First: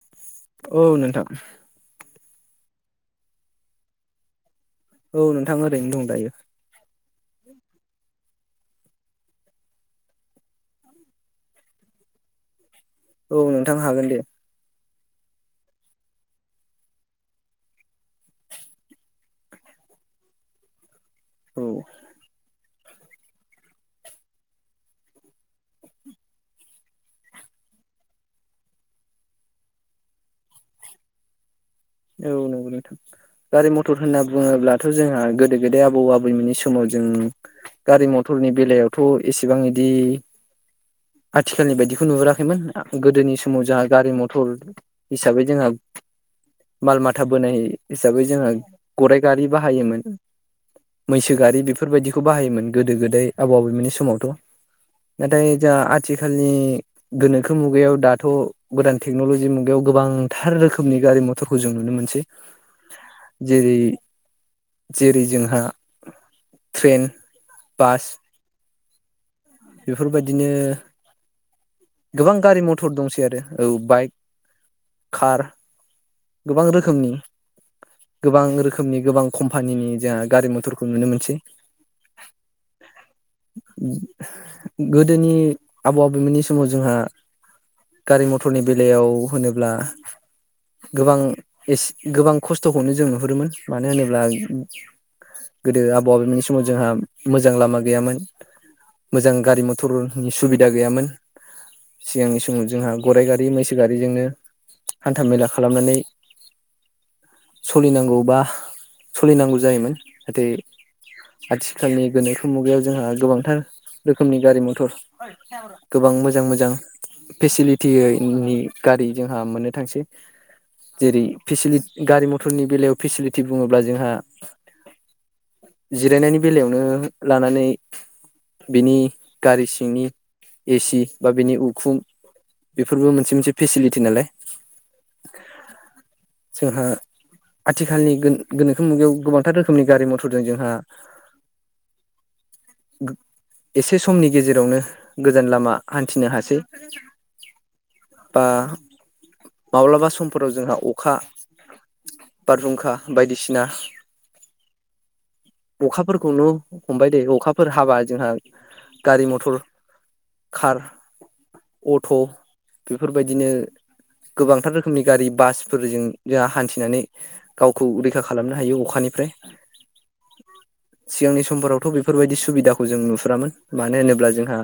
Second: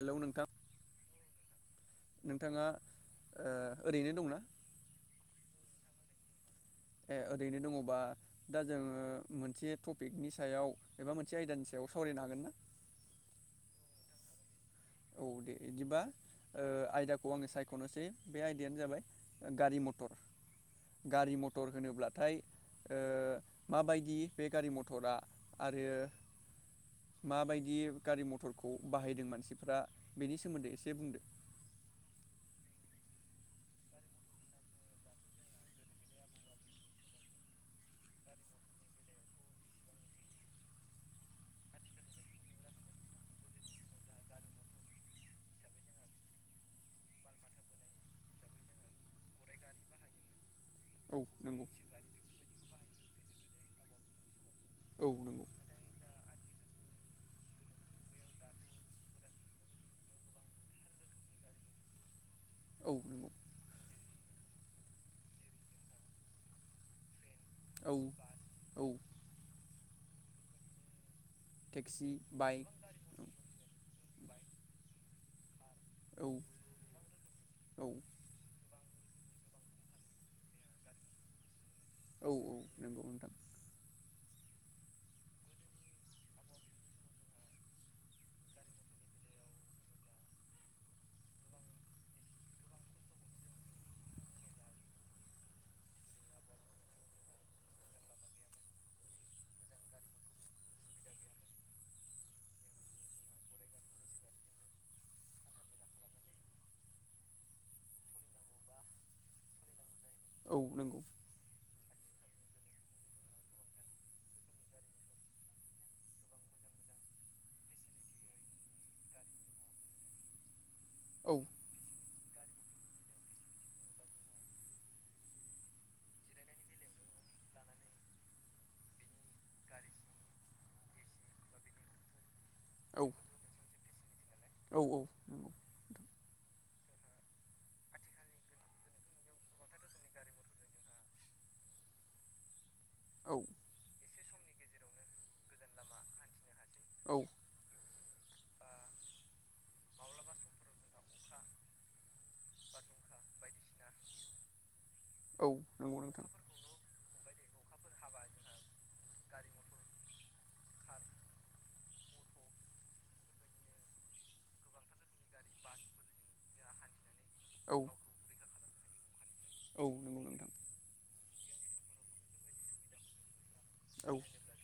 Hello नोंथां औ नोंथां नोंथाङा ओ ओरैनो दंना? औ नोंथां ओरैनो दं दायो ए ओरैनो दङबा दा जोङो मोनसे टपिकनि सायाव एबा मोनसे आयदानि सायाव सावरायनो हागोन ना? औ नोंथां हागोन दे। औ दे बिदिबा ओ आयदाखौ आङो सायख'नोसै बे आयदायानो जाबाय गारि मटर। गारि औ मथर होनोब्लाथाय ओ माबायदि बे गारि मटरा आरो माबायदि गारि मथरखौ बाहायदों मानसिफ्रा बेनि सोमोन्दै एसे बुंदो। औ नंगौ नोंथां गारि मथर होनना बुङोब्लाथ' जोंहा गोदो गोदाय आबौ आबैमोननि समाव जों गारि मथरनि बेलायावथ' एसेबां इदि आथिखालनि बायदिखौ नुहुराखैमोन गोदोनि समाव जोंहा गारि मथर हिसाबै जोंहा माल माथा बोनाय हिसाबै जोंङो गराइ गारि बाहायोमोन। औ मैसो गारि नंगौ बेफोरबायदिखौ बाहायोमोन। गोदो गोदाय आबौ आबैमोननि समावथ' औ नाथाय नंगौ दा आथि खालनि गोनोखो मुगायाव दाथ' गोदान टेक्न'लजि मुगायाव गोबांथार रोखोमनि गारि म टरखौ जों नुनो मोनसै। औ नंगौ जेरै जेरै जोंहा ट्रेन औ बास औ बेफोरबायदिनो टेक्सि गोबां गारि बाइक मथर दंसै आरो औ बाइक खार औ गोबां रोखोमनि औ गोबां रोखो खोमनि गोबां कम्पानिनि जोंहा गारि मथरखौ नुनो मोनसै। औ औ नंगौ नोंथां गोदोनि आबौ आबौमोननि स माव जोंहा गारि मथरनि बेलायाव होनोब्ला गोबां एसे गोबां खस्थ'खौनो जों नुहुरोमोन मानो होनोब्ला गोदो आबौ आबौमोननि समाव जोंहा मोजां लामा गैयामोन मोजां गारि मथरनि सुबिदा गैयामोन। सिगांनि समाव जोंहा गराइ गारि मैसो गारिजोंनो हान्था मेला खालामनानै सलिनांगौ बा सलिनांगौ जायोमोन। नाथाय औ नंगौ आथिखालनि गोनोखो मुगायाव जोंहा गोबांथार रोखोमनि गारि मथर गोबां मोजां मोजां फेसिलिटिनि गारि जोंहा मोननो थांसै। जेरै औ फेसिलि गारि मथ फोरनि बेलायाव फेसिलिटि बुङोब्ला जोंहा जिरायनायनि बेलायावनो लानानै बिनि गारि सिंनि एसि बा बिनि उखुम औ बेफोरबो मोनसे मोनसे फेसिलिटि नालाय। औ औ नंगौ जोंहा आथिखालनि गोनो-गोनोखो मुगायाव गोबांथार रोखोमनि गारि मटरजों जोंहा औ एसे समनि गेजेरावनो गोजान लामा हान्थिनो हासै। औ। बा माब्लाबा समफोराव जोंहा अखा बारहुंखा बायदिसिना औ नंगौ नोंथां अखाफोरखौनो हमबाय दे अखाफोर हाबा जोंहा गारि मटर कार अट' बेफोरबायदिनो गोबांथार रोखोमनि गारि बासफोरजों जोंहा हान्थिनानै औ गावखौ रैखा खालामनो हायो अखानिफ्राय। औ नोंगौ नोंथां। सिगांनि समफोरावथ' बेफोरबायदि सुबिदाखौ जों नुफुरामोन। मानो औ होनोब्ला जोंहा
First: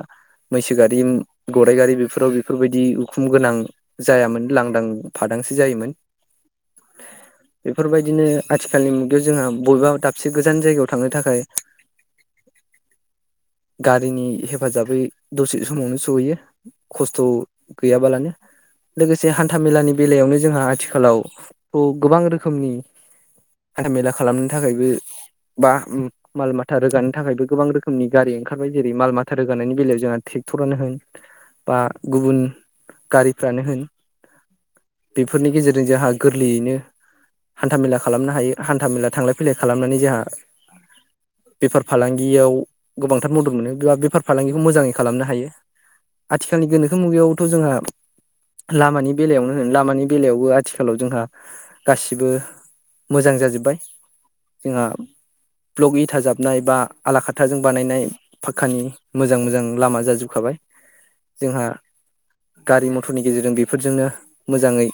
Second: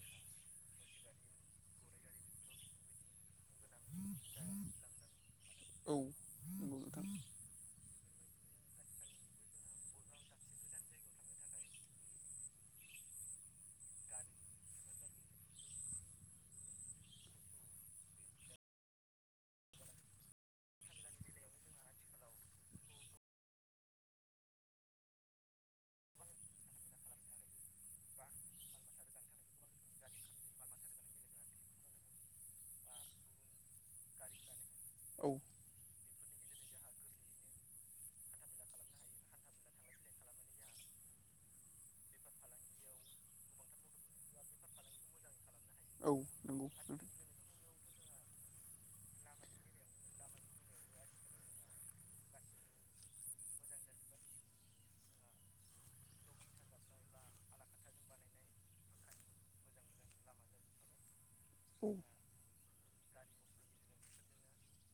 मैसो गारि गराइगारि बेफोराव बेफोरबायदि उखुम गोनां जायामोन लांदां फादांसो जायोमोन। औ नंगौ नोंथां बेफोरबायदिनो आथिखालनि मुगायाव जोंहा बबेबा दाबसे गोजान जायगायाव थांनो थाखाय गारिनि हेफाजाबै दसे समावनो सहैयो खस्थ' गैयाबालानो। लोगोसे हान्था मेलानि बेलायावनो जोंहा आथिखालाव थ' गोबां रोखोमनि हान्था मेला खालामनो थाखायबो बा माल माथा रोगानो थाखायबो गोबां रोखोमनि गारि ओंखारबाय। जेरै माल माथा रोगानायनि बेलायाव जोंहा ट्रेक्टरानो होन बा गुबुन गारिफ्रानो होन औ बेफोरनि गेजेरजों जोंहा गोरलैयैनो हान्था मेला खालामनो हायो। हान्था मेला थांलाय फैलाय खालामनानै जोंहा बेफार फालांगियाव गोबांथार मदद मोनो। बेबा बेफार फालांगिखौ मोजाङै खालामनो हायो। औ नंगौ नोंथां औ नंगौ आथिखालनि गोनोखो मुगायावथ' जोंहा लामानि बेलायावनो होनो लामानि बेलायावबो आथिखालाव जोंहा गासिबो मोजां जाजोब्बाय। जोंहा ब्लग इथा जाबनाय बा आला खाथाजों बानायनाय फाख्कानि मोजां मोजां लामा जाजोबखाबाय। जोंहा गारि मटरनि गेजेरजों बेफोरजोंनो मोजाङै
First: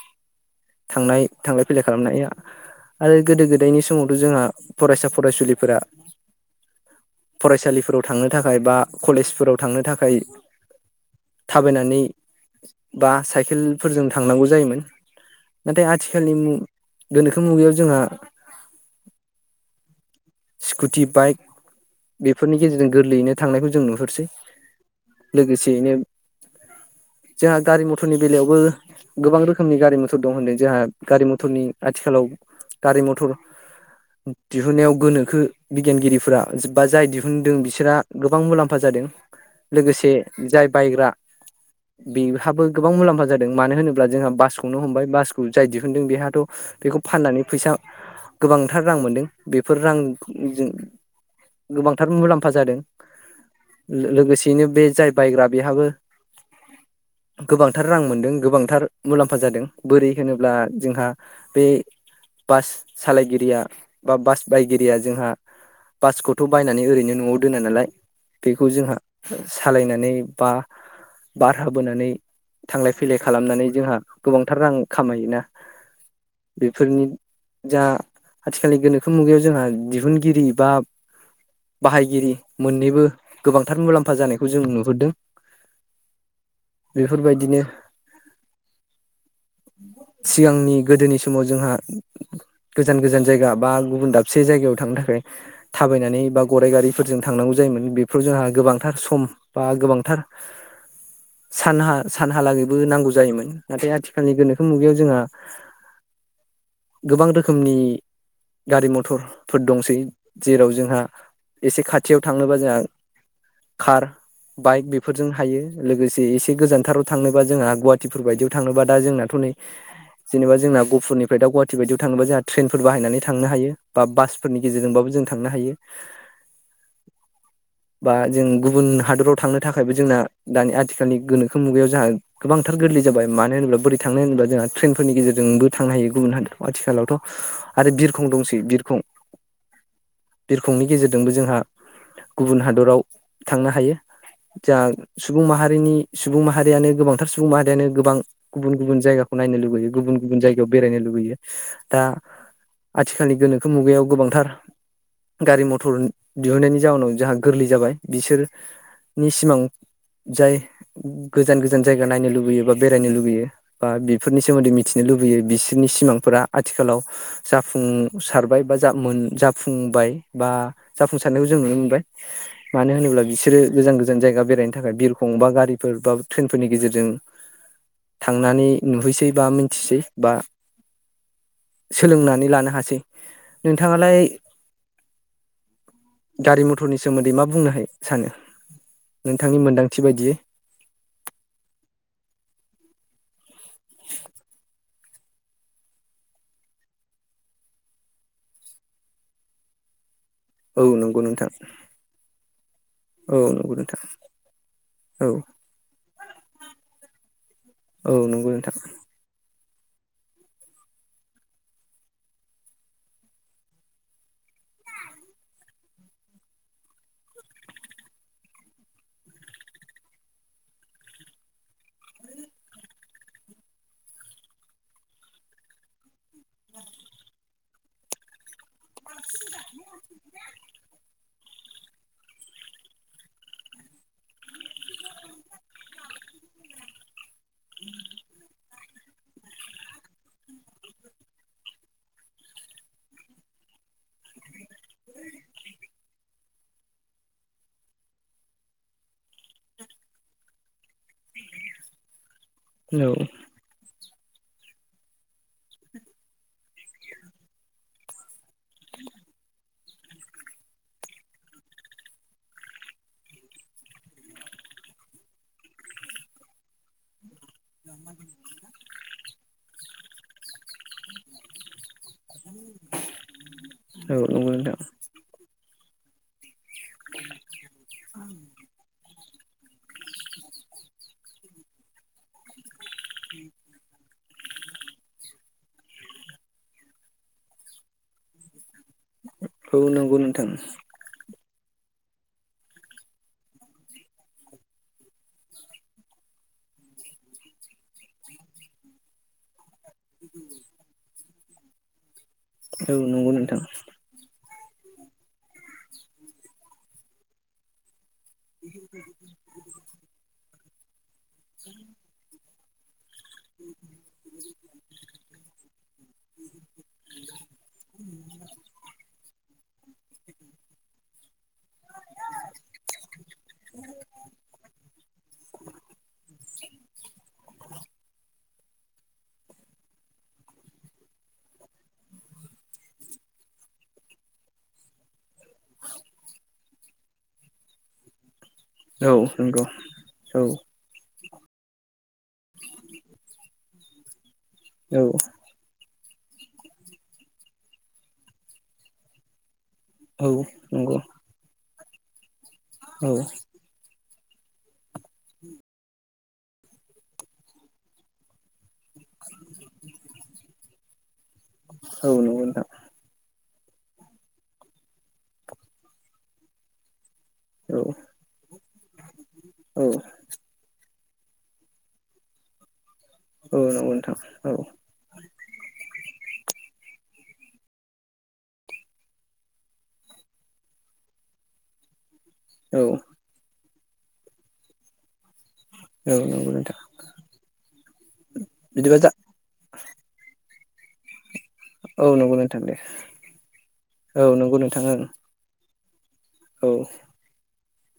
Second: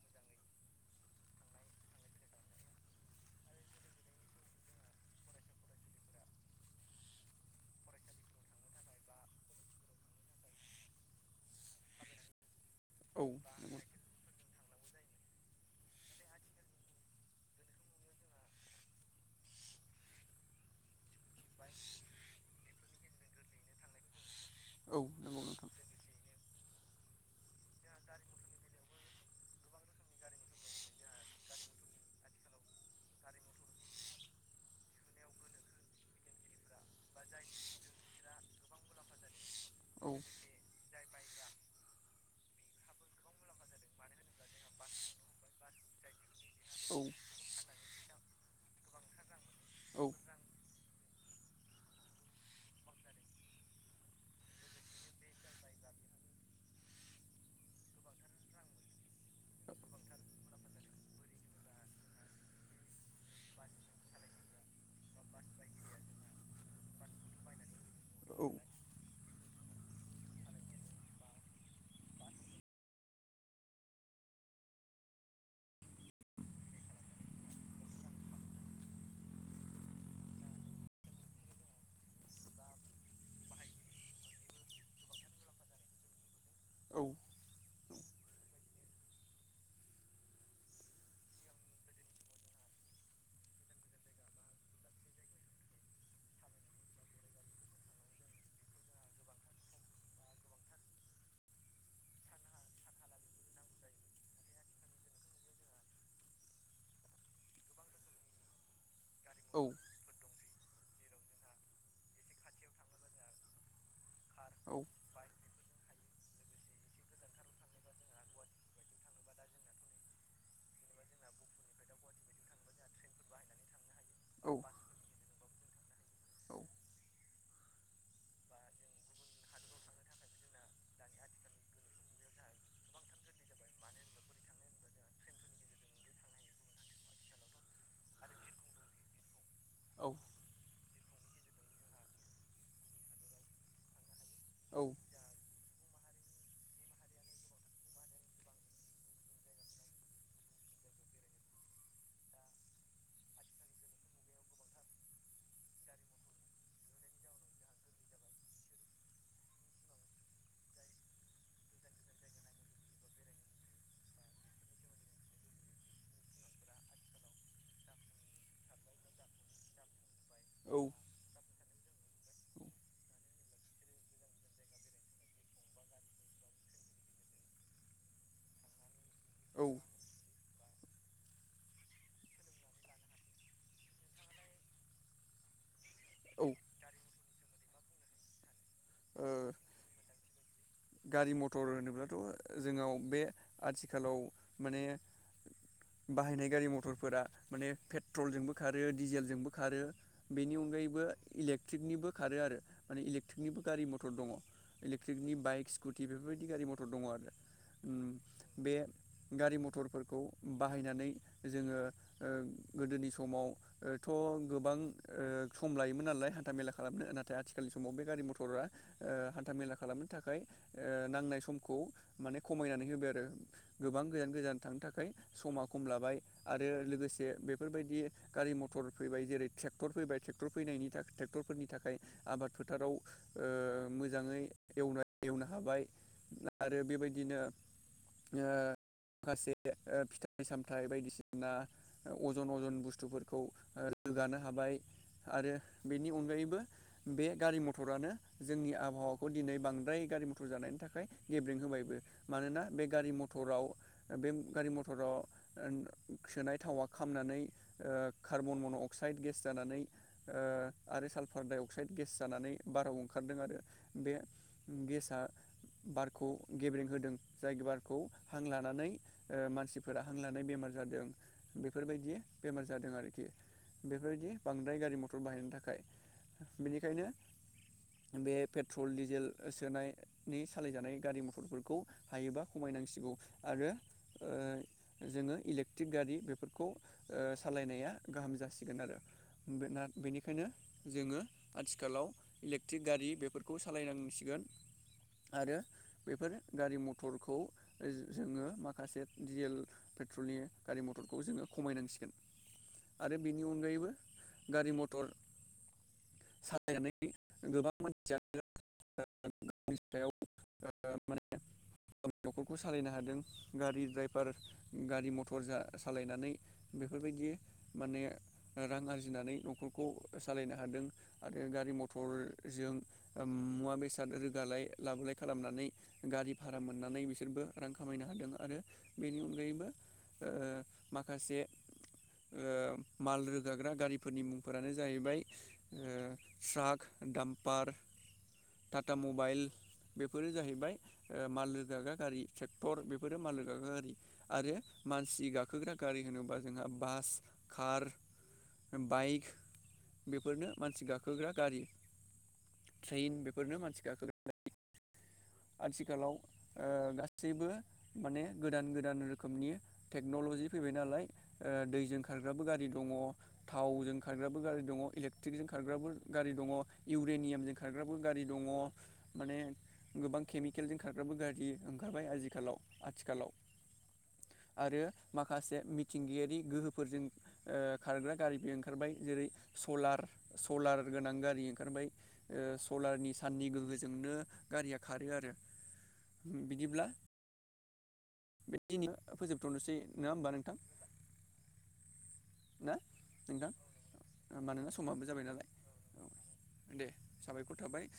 थांनाय थांलाय फैलाय खालामनाय हायो। आरो गोदो गोदायनि समावथ' जोंहा फरायसा फरायसुलिफोरा फरायसालिफोराव थांनो थाखाय बा कलेजफोराव थांनो थाखाय थाबायनानै बा औ नंगौ नोंथां औ साइकेलफोरजों थांनांगौ जायोमोन। नाथाय आथिखालनि मु गोनोखो मुगायाव जोंहा स्कुटि बाइक बेफोरनि गेजेरजों गोरलैयैनो थांनायखौ जों नुहुरसै। औ लोगोसेयैनो जोंहा गारि मटरनि बेलायावबो गोबां रोखोमनि गारि मटर दं होनदों जोंहा गारि मटरनि आथिखालाव गारि मटर दिहुन्नायाव गोनोखो बिगियानगिरिफोरा बा जाय दिहुनदों बिसोरहा गोबां मुलाम्फा जादों। औ लोगोसे जाय बायग्रा बेहाबो गोबां मुलाम्फा जादों। मानो होनोब्ला जोंहा बासखौनो हमबाय बासखौ जाय दिहुनदों बेहाथ' बेखौ फाननानै फैसा गोबांथार रां मोनदों बेफोर रांजों गोबांथार मुलाम्फा जादों। लोगोसेयैनो बे जाय बायग्रा बेहाबो गोबांथार रां मोनदों गोबांथार मुलाम्फा जादों बोरै होनोब्ला जोंहा बे बास सालायगिरिया बा बास बायगिरिया जोंहा बासखौथ' बायनानै ओरैनो न'आव दोनोनालाय। औ खौ जोंहा सालायनानै बा बार हाबोनानै थांलाय फैलाय खालामनानै जोंहा गोबांथार रां खामायोना बेफोरनि जा आथिखालनि गोनोखो मुगायाव जोंहा दिहुनगिरि बा बाहायगिरि मोननैबो गोबांथार मुलाम्फा जानायखौ जों नुहुरदों बेफोरबायदिनो सिगांनि गोदोनि समाव जोंहा गोजान गोजान जायगा बा गुबुन दाबसे जायगायाव थांनो थाखाय थाबायनानै बा गराइ गारिफोरजों थांनांगौ जायोमोन बे सव जोंहा गोबांथार सम बा गोबांथार सानहा सानहालागैबो नांगौ जायोमोन नाथाय आथिखालनि गोनोखो मुगायाव जोंहा गोबां रोखोमनि गारि मथर डक्टरफोर दंसै जेराव जोंहा एसे खाथियाव थांनोबा जोंहा कार बाइक बेफोरजों हायो लोगोसे जे एसे गोजानथाराव थांनोबा जोंहा गुवाहाटिफोर बायदियाव थांनोबा दा जोंनाथ' नै जेनेबा जोंना गुफुरनिफ्राय दा गुवाहाटि बायदियाव थांनोबा जोंहा ट्रेनफोर बाहायनानै थांनो हायो। बा बासफोरनि गेजेरजोंबाबो जों थांनो हायो। बा जों गुबुन हादोराव थांनो थाखायबो जोंना दानि आथिखालनि गोनोखो मुगायाव जोंहा गोबांथार गोरलै जाबाय मानो होनोब्ला बोरै थांनो होनोब्ला जोंहा ट्रेनफोरनि गेजेरजोंबो थांनो हायो गुबुन हादराव आथिखालावथ' आरो बिरखं दंसै बिरखं बिरखंनि गेजेरजों जों जोंहा गुबुन हादराव थांनो हायो। जा औ सुबुं माहारिनि सुबुं माहारियानो गोबांथार सुबुं माहारियानो गोबां गुबुन गुबुन जायगाखौ नायनो लुगैयो गुबुन गुबुन जायगायाव बेरायनो लुगैयो दा आथिखालनि गोनोखो मुगायाव गोबांथार गारि मथर दिहुननायनि जाउनाव जोंहा गोरलै जाबाय बिसोरनि सिमां जाय गोजान गोजान जायगा नायनो लुबैयो बा बेरायनो लुुबैयो बा बिफोरनि सोमोन्दै मिथिनो लुबैयो बिसोरनि सिमांफोरा आथिखालाव जाफुंसारबाय बा जा जाफुंबाय। बा औ जाफुंसारनायाव जों औ मानो होनोब्ला बिसोरो गोजान गोजान जायगा बेरायनो थाखाय बिरखं बा गारिफोर बा ट्रेनफोरनि गेजेरजों थांनानै नुहैसिग बा औ मिथिसै बा सोलोंनानै लानो हासै नोंथांङालाय औ गारि मथुर- सोमोन्दै मा बुंनो हायो सानो ओ नोंथांनि मोनदांथि बायदियै गारि मथर होनोब्लाथ' जोंनाव बे आथिखालाव माने बाहायनाय गारि मथरफोरा माने पेट्रलजोंबो खारो डिजेलजोंबो खारो बेनि औ अनगायैबो नंगौ नोंथां इलेक्ट्रिकनिबो खारो आरो माने औ इलेक्ट्रिकनिबो नंगौ गारि नोंथां मथर दंङ औ इलेकट्रिकनि बाइक्स स्कुटि बेफोरबायदि गारि मथर दंङ औ नंगौ आरो नोंथां बे गारि मथर मटरफोरखौ बाहायनानै जोंङो गोदोनि समावथ' गोबां सम लायोमोन नालाय हान्था मेला खालामनो नाथाय आथिखालनि समाव बे गारि मटरा हान्था मेला खालामनो थाखाय नांनाय समखौ माने खमायनानै होबाय आरो गोबां गोजान गोजान थांनो थाखाय समा खम लाबाय आरो लोगोसे बेफोरबायदि गारि मथर ट्रेन फैबाय जेरै ट्रेक्टर फैबाय ट्रेक्टर फैनायनि थाखाय ट्रेक्टरफोरनि नि थाखाय आबाद फोथाराव ओ मोजांङै एवनो एवनो हा हाबाय आरो बेबायदिनो माखासे फिथाइ सामाथाइ हाथाय बायदिसिना अजन अजन बुस्थुफोरखौ रोगानो हाबाय आरो बेनि अनगायैबो बे गारि मथरानो जोंनि आबहावाखौ दिनै बांद्राय गारि मथर जानायनि थाखाय गेब्रिं होबायबो मानोना बे औ गारि मथराव बे गारि मथराव ओं सोनाय थावा खामनानै ओ कार्बन मन' अक्साइड गेस जानानै ओ आरो साल्फार डाइ अक्साइद गेस जानानै बाराव ओंखारदों आरो बे गेसआ बारखौ गेब्रें होदों जाय बारखौ हां लानानै ओ मानसिफोरा हां लानाय बेमार जादों बेफोरबायदि बेमार जादों आरोखि औ बेफोरबायदि नंगौ बांद्राय नोंथां गारि म थर बाहायनायनि थाखाय बेनिखायनो बे पेट्रल डिजेल सोनाय नि सालायजानाय गारि मथरफोरखौ हायोबा खमायनांसिगौ आरो ओ जोङो इलेक्ट्रिक गारि बेफोरखौ ओ सालायनाया गाहाम जासिगोन आरो बे औ नंगौ बेनिखायनो नोंथां जोङो आथिखालाव इलेक्ट्रिक गारि बेफोरखौ सालायनांसिगोन आरो बेफोर गारि मथरखौ ओ‌ जोङो माखासे डिजेल पेट्रलनि गारि मथरखौ जोङो खमायनांसिगोन औ आरो नंगौ बेनि नोंथां अनगायैबो गारि मथर सालायनानै गोबां मानसियानो [inaudible] सायाव ओ माने गावनि न'खरखौ सालायनो हादों गारि ड्राइभार गारि मथर जा सालायनानै बेफोरबायदि माने ओ रां आरजिनानै न'खरखौ सालायनो हादों आरो गारि मथरजों ओ मुवा बेसाद रोगालाय। लाबोलाय खालामनानै गारि भारा मोननानै बिसोरबो रां खामायनो हादों आरो बेनि अनगायैबो ओ माखासे ओ माल रोगाग्रा गारिफोरनि मुंफोरानो जाहैबाय ओ ट्राक दामपार। टाटा औ मबाइल। नंगौ बेफोरो औ जाहैबाय ओ माल लोगा गा गारि थजक्टर बेफोरो माल लोगा गा गारि आरो औ मानसि गाखोग्रा गारि होनोबा जोंहा बास कार बाइक औ बेफोरनो मानसि नंगौ गाखोग्रा गारि औ ट्रेन बेफोरनो मानसि गाखोग्रा आथिखालाव ओ गासैबो माने गोदान गोदान रोखोमनि टेक्नलजि फैबाय नालाय ओ दैजों औ खारग्राबो नंगौ नोंथां गारि दङ थावजों खारग्राबो गारि दङ' इलेकट्रिकजों खारग्राबो गारि दङ' इउरेनियामजों औ खारग्राबो गारि दङ माने। औ गोबां केमिकेलजों खारग्राबो गारि ओंखारबाय आजिखालाव आथिखालाव औ नंगौ नोंथां औ आरो माखासे मिथिंगायारि गोहोफोरजों ओ खारग्रा गारिबो ओंखारबाय जेरै सलार सलार गोनां गारि ओंखारबाय ओ औ सलारनि साननि गोहोजोंनो गारिया खारो आरो औ नोंगौ नोंथां बिदिब्ला बे बिदिबा दिनो फोजोबथ'नोसै नोङा होमबा नोंथां? औ नंगौ नोंथां दे ना औ नोंथां नंगौ मानोना नोंथां ओं समाबो जाबाय औ नालाय दे साबायखर थाबाय